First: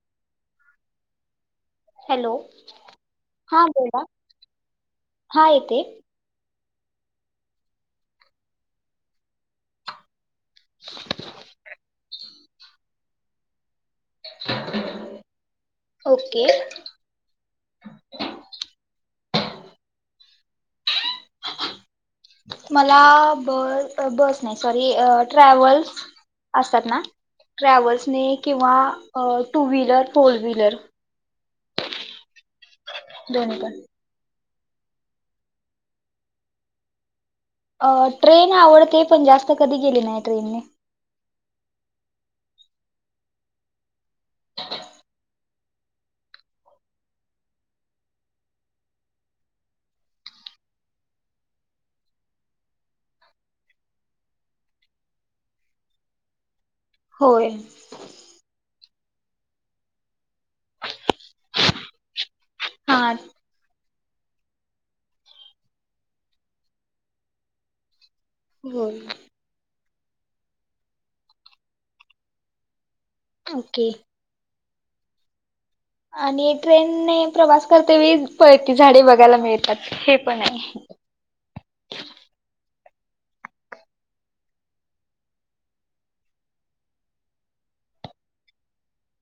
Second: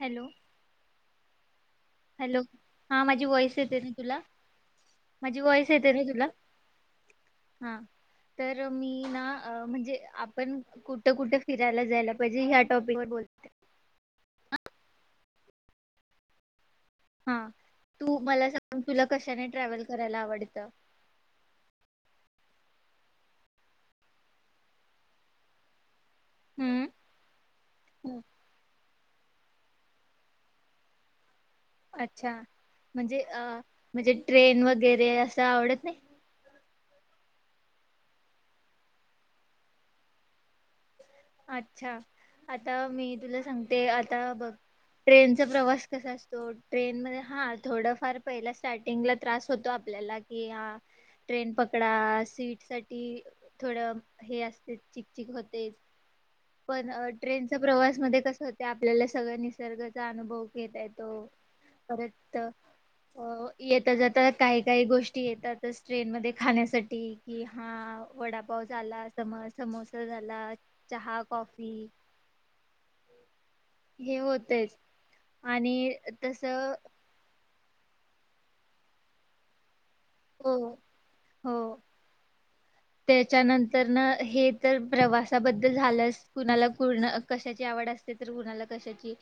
Hello. Hello हा माझी voice हां येते ना बोला तुला माझी वॉइस येते ना तुला. हा तर मी ना म्हणजे आ पण कुठं कुठे फिरायला जायला पाहिजे. जी ह्या टॉपिक म बोलते ओके. हा तू मला सांग तुला कशाने ट्रॅव्हल करायला आवड तं. मला ब बस नाही सॉरी ट्रॅव्हल्स हम्म असतात ना हम्म. ट्रॅव्हल्सने किंवा अ टू व्हीलर, फोर व्हीलर. अच्छा म्हणजे अ दोन्ही पण म्हणजे ट्रेन वगैरे असं आवडत नाही. अ ट्रेन आवडते पण जास्त कधी गेली नाही ट्रेनने. अच्छा आता मी तुला सांगते. ता बघ ट्रेन, चा प्रवास कसा असतो ट्रेन म हा थोडफार पहिला स्टार्टिंग ला त्रास होतो आपल्याला कि हा ट्रेन पकडा सीट साठी थोडं हे असते चिकचिक होते. पण होय ट्रेनच्या प्रवास मध्ये कस होत. आपल्याला सगळ्या निसर्गाचा अनुभव घेता येतो परत हा हो येत्या जरा. तर काही काही गोष्टी येतातच ट्रेन मध्ये खाण्यासाठी की हा वडापाव होय झाला सम समोसा. झाला चहा? कॉफी. ओके हे होतयच. आणि आणि तसं ट्रेन ने प्रवास. तर ते वीस ते इतकी झाडे बघायला मिळतात. हे पण हो आहे. हो त्याच्यानंतर न हे तर प्रवासाबद्दल झालंस कुणाला कुण कशाची आवड असते तर कुणाला कशाची?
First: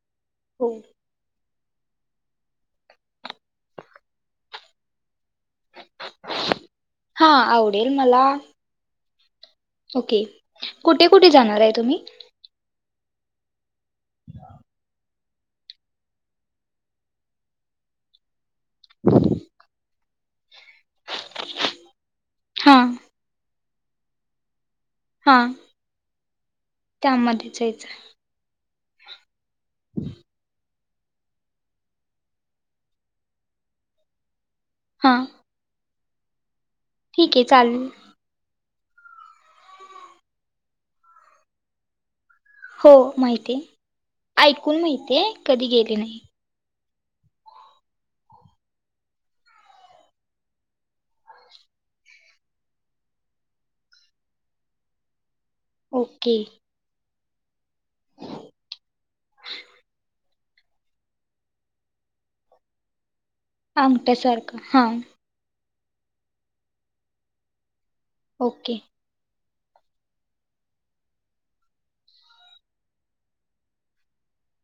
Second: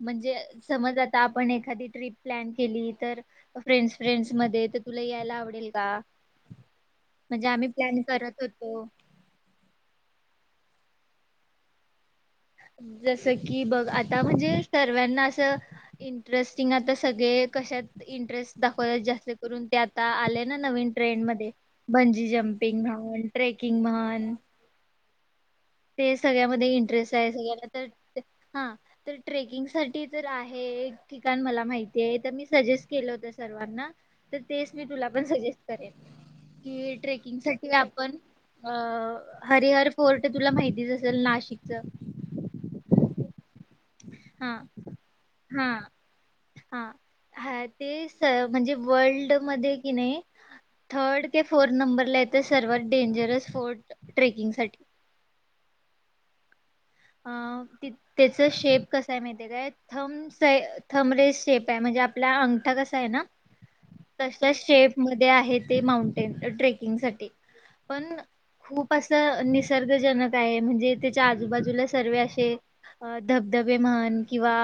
म्हणजे हो समज आता आपण एक एकादी ट्रिप प्लन केली तर फ्रेन्ड फ्रेन्ड मध्ये तर तुला यायला आवडेल. का हा म्हणजे आम्ही आवडेल मला करत होतो. ओके कुठे कुठे जाणार आहे तुम्ही जैसे की बग. आता म्हणजे सर्वांना इंटरेस्टिंग आता सगळे कशात इंटरेस्ट? दाखवायला जास्त करून ते आता आले ना नवीन ट्रेंड मध्ये बंजी हा जंपिंग म्हण ट्रेकिंग म्हण. हा. ते सगळ्यामध्ये इंटरेस्ट आहे त्यामध्ये सगळ्यांना जायचं तर हा तर ट्रेकिंग साठी तर आहे. ठिकाण मला माहिती आहे तर मी सजेस्ट केलं होत सर्वांना तर तेच मी तुला हा पण सजेस्ट करेन. की ठीक आहे ट्रेकिंगसाठी चालेल आपण अ हरिहर फोर्ट तुला माहितीच असेल नाशिकच हो माहितीय. ऐकून माहितय कधी हा गेले नाही. हा हा ते म्हणजे वर्ल्ड मध्ये की नाही थर्ड ते फोर्थ नंबरला येत सर्वात डेंजरस फोर्ट ट्रेकिंग साठी ओके [unintelligible] ते चा शेप कसा आहे माहिती आहे काय थम्स [unintelligible] थमरेज शेप आहे म्हणजे आपला अंगठा कसा आहे ना. अंगठ्या सारखं हा. मी माउंटेन ट्रेकिंग साठी पण ओके खूप असं. निसर्गजनक आहे म्हणजे त्याच्या आजूबाजूला सर्व असे धबधबे म्हण किंवा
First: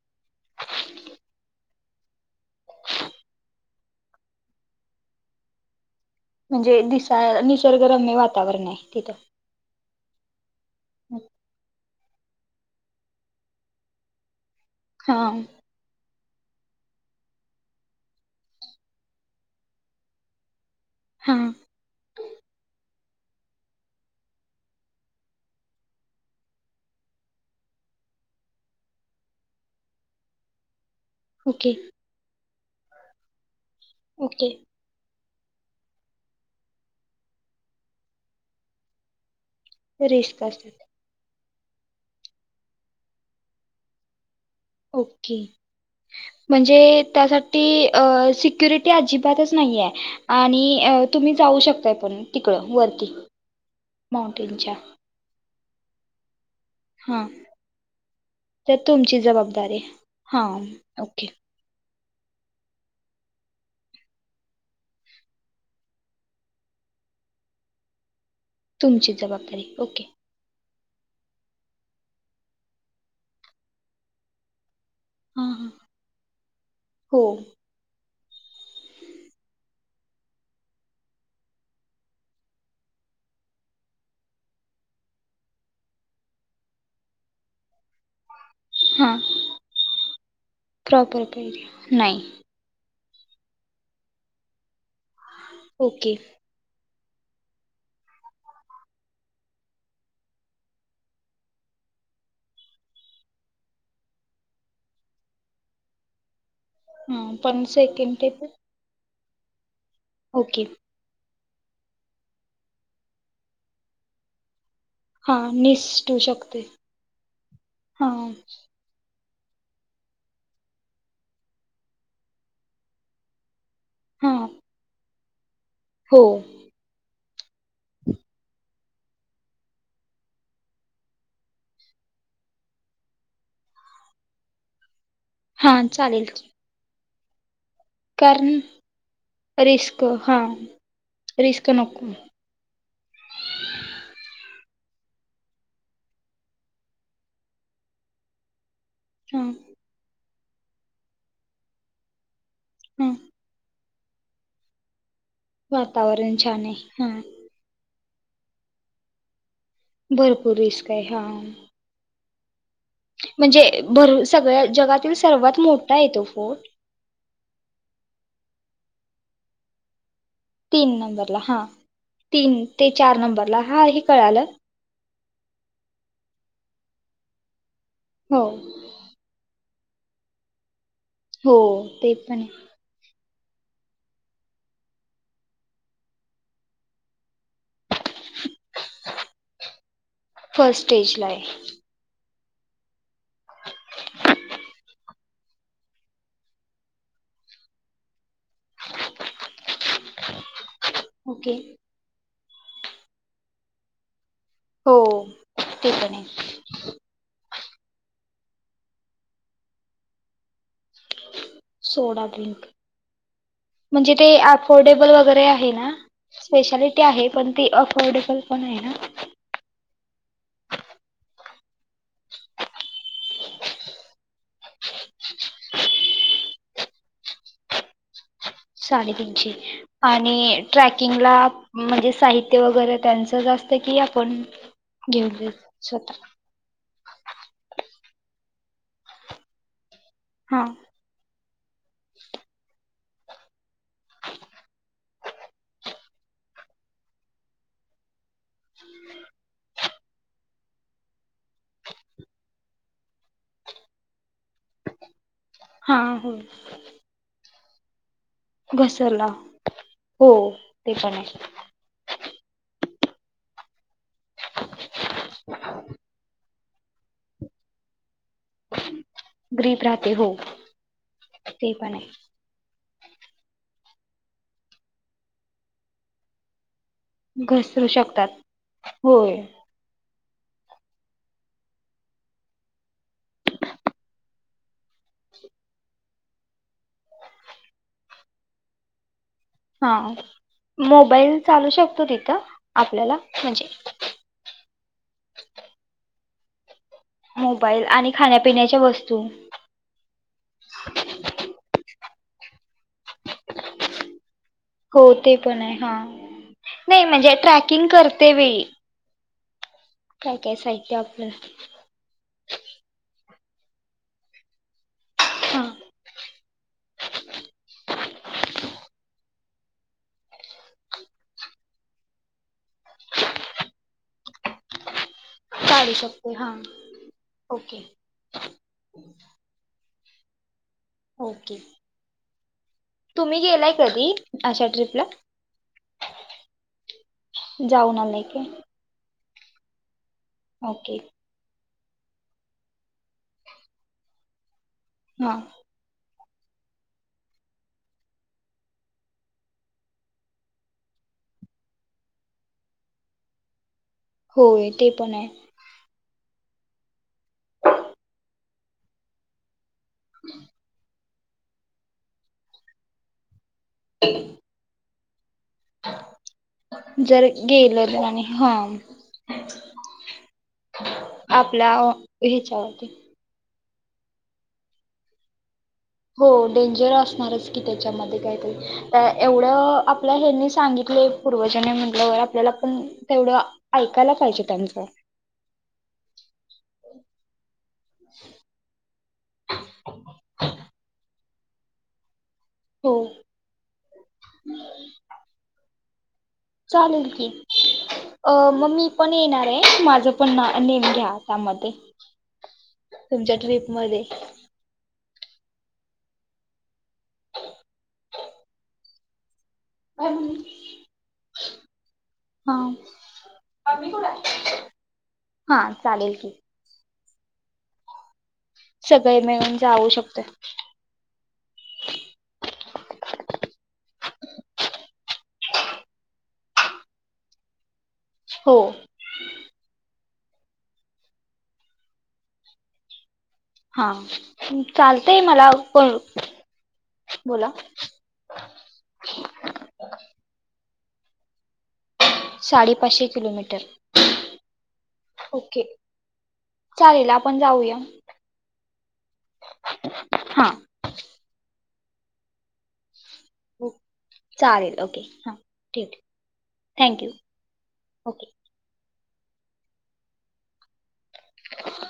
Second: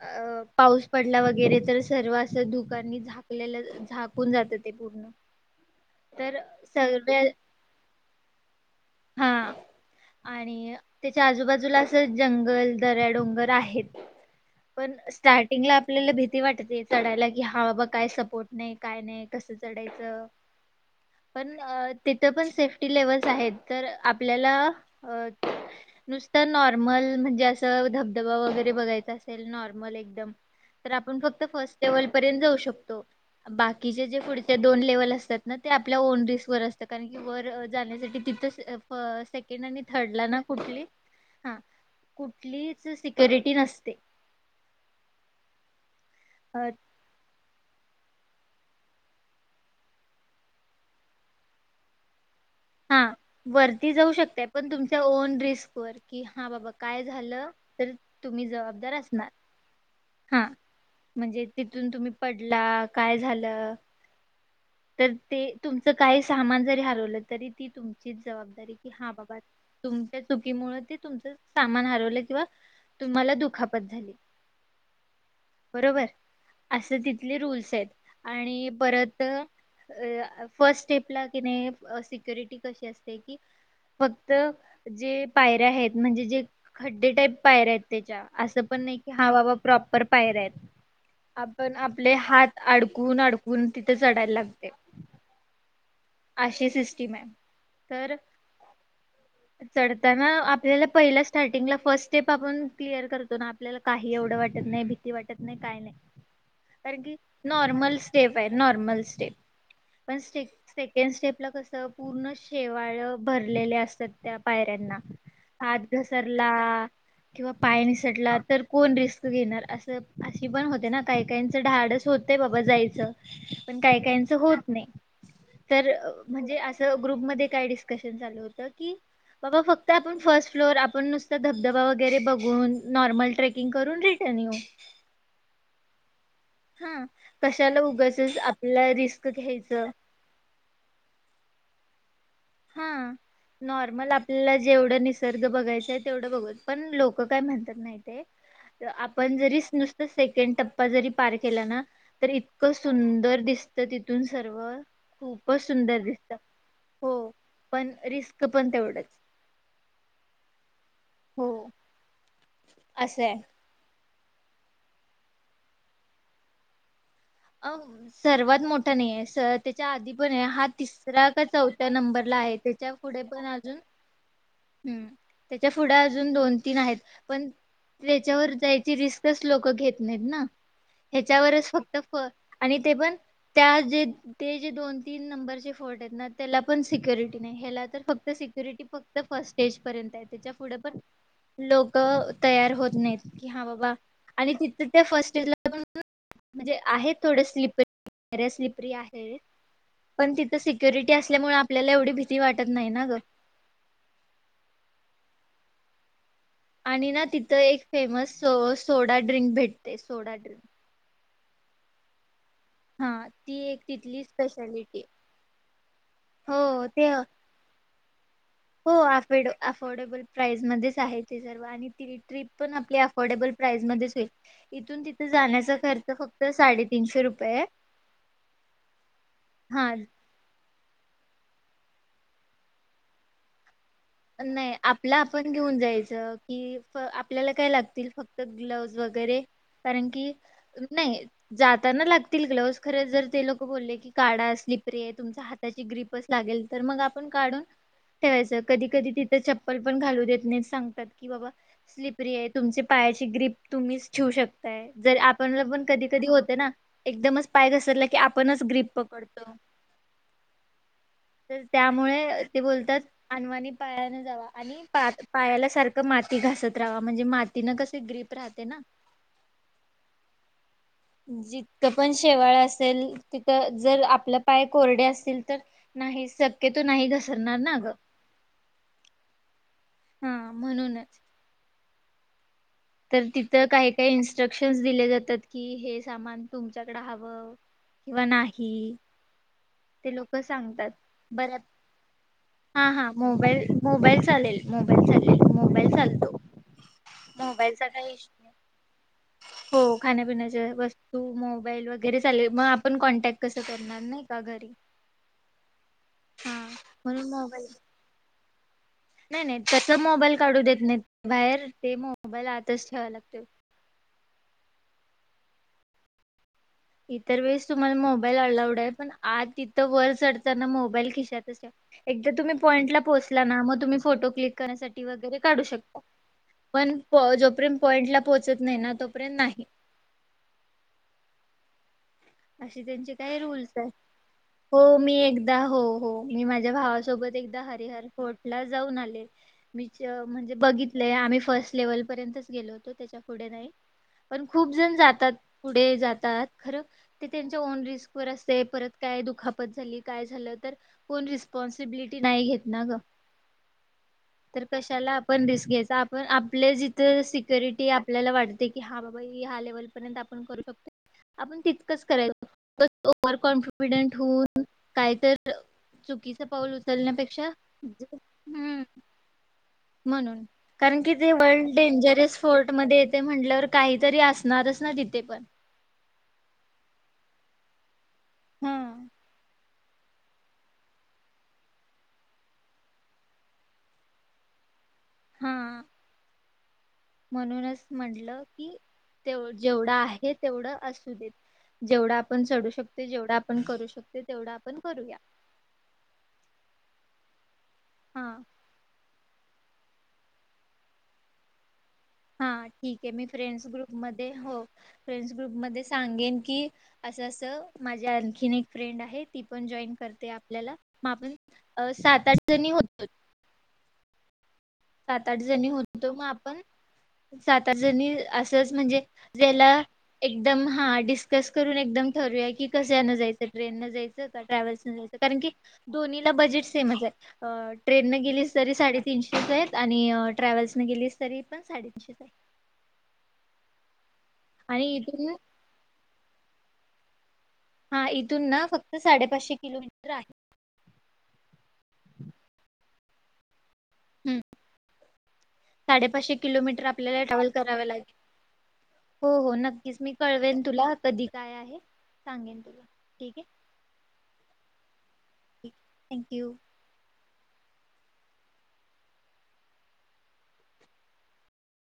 अ पाऊस पडला वगैरे तर सर्व असं दुकान झाकलेलं झाकून जात ते पूर्ण तर म्हणजे सर्व दिसाय निसर्गरम्य वातावरण आहे तिथं. हा आणि त्या आजूबाजूला जंगल, दऱ्या -डोंगर आहेत. पण हां स्टार्टिंगला आपल्याला भि भीती वाटते चढायला कि हा बाबा काय सपोर्ट नाही काय नाही कसं चढायचं. हां पण तिथ पण सेफ्टी लेवल - - तर आपल्याला अ- - नुसतं नॉर्मल म्हणजे असं धबधबा वगैरे बघायचा असेल नॉर्मल एकदम - - तर आपण फक्त ओके फर्स्ट लेवल पर्यंत जाऊ शकतो. तो. बाकीचे जे ओके पुढचे दोन लेव्हल असतात - - ना ते आपल्या ओन रिस् वर असत कारण की वर जाण्यासाठी तिथं प से सेकंड आणि थर्ड ला ना रिस्क असतात कुठली हा कुठलीच सिक्युरिटी नसते. ओके. अ, म्हणजे त्यासाठी सिक्युरिटी अजिबातच नाही आय आणि तुम्ही जाऊ शकताय पण तिकडं हा वरती वरती जाऊ शकते पण माउंटेनच्या तुमच्या ओन रिस्क - - वरती हा बाब - - काय हां झाल तर तुम्ही तर जबाबदार तुमची असणार जबाबदारी हां ओके म्हणजे तथून तुम्ही - - पडला काय झालं तर ते तुमचं काही सामान जरी हरवलं. तरी ती तुमची जबाबदारी की तुमची हाबाबा जबाबदारी ओके तुमच्या चुकीमुळं ते तुमच सामान हरवलं किंवा तुम्हाला दुखापत झाली. हां हां बरोबर असं हो तिथले रूल्स आहेत. आणि परत फर्स्ट स्टेप ला किने सि - - सिक्युरिटी कशी असते की फक्त जे पायऱ्या आहेत म्हणजे जे खड्डे टाईप पायऱ्या आहेत त्याच्या - - असं पण नाही की हां बाबा प्रॉपर पायऱ्या आहेत. प्रॉपर आपण पाहिजे आपले नाही हात अड चकून अडकून तिथे चढायला लागतय. ओके अशीच सि- - स्टिम हाय. तर चढताना आपल्याला पहिला स्टार्टिंगला फर्स्ट स्टेप आपण क्लिअर करतो ना आपल्याला काही एवढं वाटत नाही भीती वाटत नाही काय नाही. कारणं की हा पण नॉर्मल सेकंड स्टेप टेप आहे नॉर्मल स्टे - - पण स्टेप ओके स्टेप स्टेपला कसं पूर्ण शेवाळ भरलेले असतात त्या पाय - - ऱ्यांना हा हात निसटू घसरला शकते किंवा पाय हा निसटला तर कोण रिस्क - - घेणार असं अशी पण होते ना काही काहीचं धाडस होतय बाबा जायचं पण काही हा काहीचं होत नाही. तर हो म्हणजे असं ग्रुपमध्ये काय डिस्कशन चालू होत की बाबा फक्त फर्स्ट फ्लोर आपण नुसतं धबधबा वैगरे बघून नॉर्ल ट्रेकिंग करून रिटन येऊ. हा चालेल. हा. कशाला उगाचंच कारण आपला रिस्क घ्यायचं. रिस्क हा रिस्क नको. हा नॉर्मल आपल्याला जेवढं निसर्ग बघायचा आहे तेवढं बघू पण लोक काय म्हणतात माहिताय आपण हा जरीच नुसतं सेकंड टप्पा जरी पार केला ना तरी इतकं हा सुंदर दिसत. तर तिथून सर्व खूपच सुंदर दिसतं वातावरण छान आहे हा. हो. पण रिस्क पण तेवढंच. भरपूर. ते हा. हो असं आहे. म्हणजे बरं. सगळ्या जगातील सर्वात मोठा आहे तो फोर्ट. अ सर्वात मोठा नाहीय त्याच्या आधी पण हा तीन तिसरा नंबरला का हा चौथ्या नंबरला आहे. तीन ते त्याच्या चार पुुढे पण नंबरला अजून हा हे कळालं हम्म. त्याच्या पुढं अजून दोन तीन आहेत पण हो त्यांच्यावर जायची रिस्कच लोक लोक घेत नाहीत ना. हो ह्यांच्यावरच फक्त ते पण आहे आणि ते पण त्या ज ते जे दोन तीन नंबरचं फोर्ट आहेत त्याला पण सिक्युरिटी नाही हेला फक्त सिक्युरिटी फक्त फर्स्ट स्टेज पर्यंत आहे त्यांच्या पुुढे फर्स्ट पण स्टेजला आहे लोक तयार होत नाही की हा बाबा आणि तिथं त्या फर्स्ट म्हणजे आहे थोडं स्लिपरी स्लिपरी आहे पण तिथं सिक्युरिटी ओके असल्यामुळे आपल्याला एवढं भीती वाटते. त नाही ना ग. हो ते पण आहे. आणि ना ति तिथं एक फेमस स सोडा ड्रिंक भेटते सोडा ड्रिंक. Soda drink. हा ती एक म्हणजे तिथली ते स्पेशालिटी अफोर्डेबल वगैरे आहे ना. हो स्पेशालिटी ते आहे हो पण ती अफोर्डेबल पण आहे ना. अफेड अफोर्डेबल प्राईज मध्येच आहे ते सर्व आणि जेनी ट्रिप पण आपल्या अफोर्डेबल प्राइस मध्येच होईल. इथून तिथे जाण्याचा खर्च फक्त साडेतीनशे रुपये आहे. [unintelligible] साडेतीनशे हा आणि [unintelligible] ट्रॅकिंगला म्हणजे साहित्य वगैरे त्यांचंच अस नाही आपलं आपण घेऊन स्वतः जायचं की आपल्याला काय लागतील, फक्त ग्लोव्हज वगैरे कारण की हा नाही जाताना लागतील ग्लोव्हज खरंच जर ते लोक बोलले की काढा. स्लिपरी आहे तुमच्या हाताची ग्रीपच लागेल, तर मग आपण काढून ठेवायचं. कधी कधी तिथं चप्पल? पण घालु देत नाहीत सांगतात की बाबा स्लिपरी आहे. तुमच्या पायाची ग्रीप तुम्हीच ठेवू शकताय जर आप पण हा कधी कधी हो होत ना? एकदमच पाय घसरला की आपणच ग्रीप घसरला पकडतो हो ते पण आहे. तर त्यामुळे ते बोलतात अनवानी पायान जावा आणि पा पायाला सारखं माती घासत ते रहावा म्हणजे मातीन कसे ग्रीप राहते ना [inaudible] ग्रीप राहते हो ते जितकं पण आहे शेवाळा अस -सेल तिथ जर आपलं पाय कोरडे असतील तर नाही शक्य घसरू शकतात होय. हा म्हणूनच तर तिथं काही काही इन्स्ट्रक्शन्स दिले जातात. की हे सामान तुमच्याकडे हवं किंवा नाही. हा ते लोक सांगतात मोबाईल बऱ्या चालू शकतो तिथं [unintelligible] हा हा आपल्याला मोबाल म्हणजे [inaudible] मोबाईल चालेल मोबाईल चालेल मोबाईल चालतो मोबाईल मोबाईलचा आणि काही ईशु नाही. खाण्यापिण्याच्या वस्तू [unintelligible] हो खाण्यापिण्याच्या वस्तू मोबाईल वगैरे. वगैर लेल मग आपण कॉन्टॅक्ट कस? करणार नाही का घर? हो ते पण आहे, हा नाही म्हणून म्हणजे मोबाईल ट्रॅकिंग करते वेळी. नाही नाही कस काय मोबाईल काय काढू देत साहित्य नाही आपलं बाहेर ते मोबाईल आताच ठेवा लागतय. हा. इतर वेळेस तुम्हाला मोबाईल अलावुड आहे. पण आत तिथं वर चढताना मोबाईल खिशातच ठेवा. एकदा तुम्ही पॉईंटला पोहोचला ना मग तुम्ही फोटो क्लिक करण्यासाठी वगैरे, काडू काढू शकता, शकते हा पण जोपर्यंत ओके पॉइंट ला पोहोचत नाही ना तोपर्यंत नाही. ओके. अशी त्यांची काही तुम्ही गेलाय रूल्स आहे. कधी अशा हो ट्रिपला मी एकदा हो हो, मी माझ्या भावासोबत एकदा जाऊन हरिहर आलाय काय फोर्टला जाऊन आले. मी. म्हणजे ओके बघितले आम्ही फर्स्ट. लेवल पर्यंतचं, गेलो होतो त्याच्या पुढे नाही. खूप जण जातात हा पुढे जात तात खरं. ते त्यांच्या ओन रिस्क वर असते परत काय दुखापत झाली काय झालं तर कोण रिस्पॉन्सिबिलिटी नाही घेत ना ग तर होय ते कशाला पण आहे आपण रिस्क घ्यायचं आप पण आपले जिथं सिक्युरिटी आपल्याला वाटते, की हा बाबा हा लेवल. आपण करू शकतो. आपण तीत. कस कराय [unintelligible] कॉन्फिडेंट होऊन. कायतर. चुकीच पाऊल जर उचलण्यापेक्षा, गेलं तर आणि हा हम्म म्हणून कारण कि ते वर्ल्ड आपल्या डेंजरस फोर्ट ह्याच्यावरती मध्ये येते म्हटल्यावर, काहीतरी असणारच ना, तिथे पण हो, डेंजर असणारच की त्याच्यामध्ये. आता हा. एवढं.. आपल्या हेनी सांगितले, पूर्वजांने म्हटल्यावर आपल्याला पण तेवढं ऐकायला पाहिजे. त्यांचं हा, म्हणूनच म्हटलं की ते जेवढं आहे, तेवढं असू देत. जेवढा आप आपण चढू हो शकते, जेवढा आपण करू शकते तेवढा आपण करूया. चालेल की, अ हा मग मी पण येणार ये. माझं पण ना नेम घ्या. त्यामध्ये, हा ठीक आहे. मी तुमच्या फ्रेंड्स ट्रिप ग्रुप मध्ये, हो फ्रेंड्स ग्रुप मध्ये सांगेन की, असं असं माझ्या आणखीन एक, फ्रेंड आहेत. ती पण जॉईन करते, आपल्याला मग आपण अ सात आठ हा जणी होतोयं. सात आठ हा जणी होतो चालेल म की आपण सात आठ जणी अस च म्हणजे सगळे मिळून जेला जाऊ शकतो एकदम हा डिस्कस करून एकदम ठरूया की कशान जायचं ट्रेन न जायचं ट्रॅव्हल्सने कारण की दोन्हीला बजेट सेमच आहे अ ट्रेनं गेली हो तरी साडेतीनशेच आहेत. आणि ट्रॅव्हल्स न गेलीस तरी पण साडेतीनशे आहेत. हा चालतय मला पण बोला हा इथून ना फक्त साडेपाशे किलोमीटर आहे. साडेपाशे किलोमीटर हम ओके साडेपाशे किलोमीटर चालेल आपल्याला आपण ट्रॅवल जाऊया कराव लागेल हो हो नक्कीच मी हा कळवेन तुला कधी काय आहे. सांगेन तुला ठीक आहे चालेल ओके हा ठीक थँक यू ओके [unintelligible]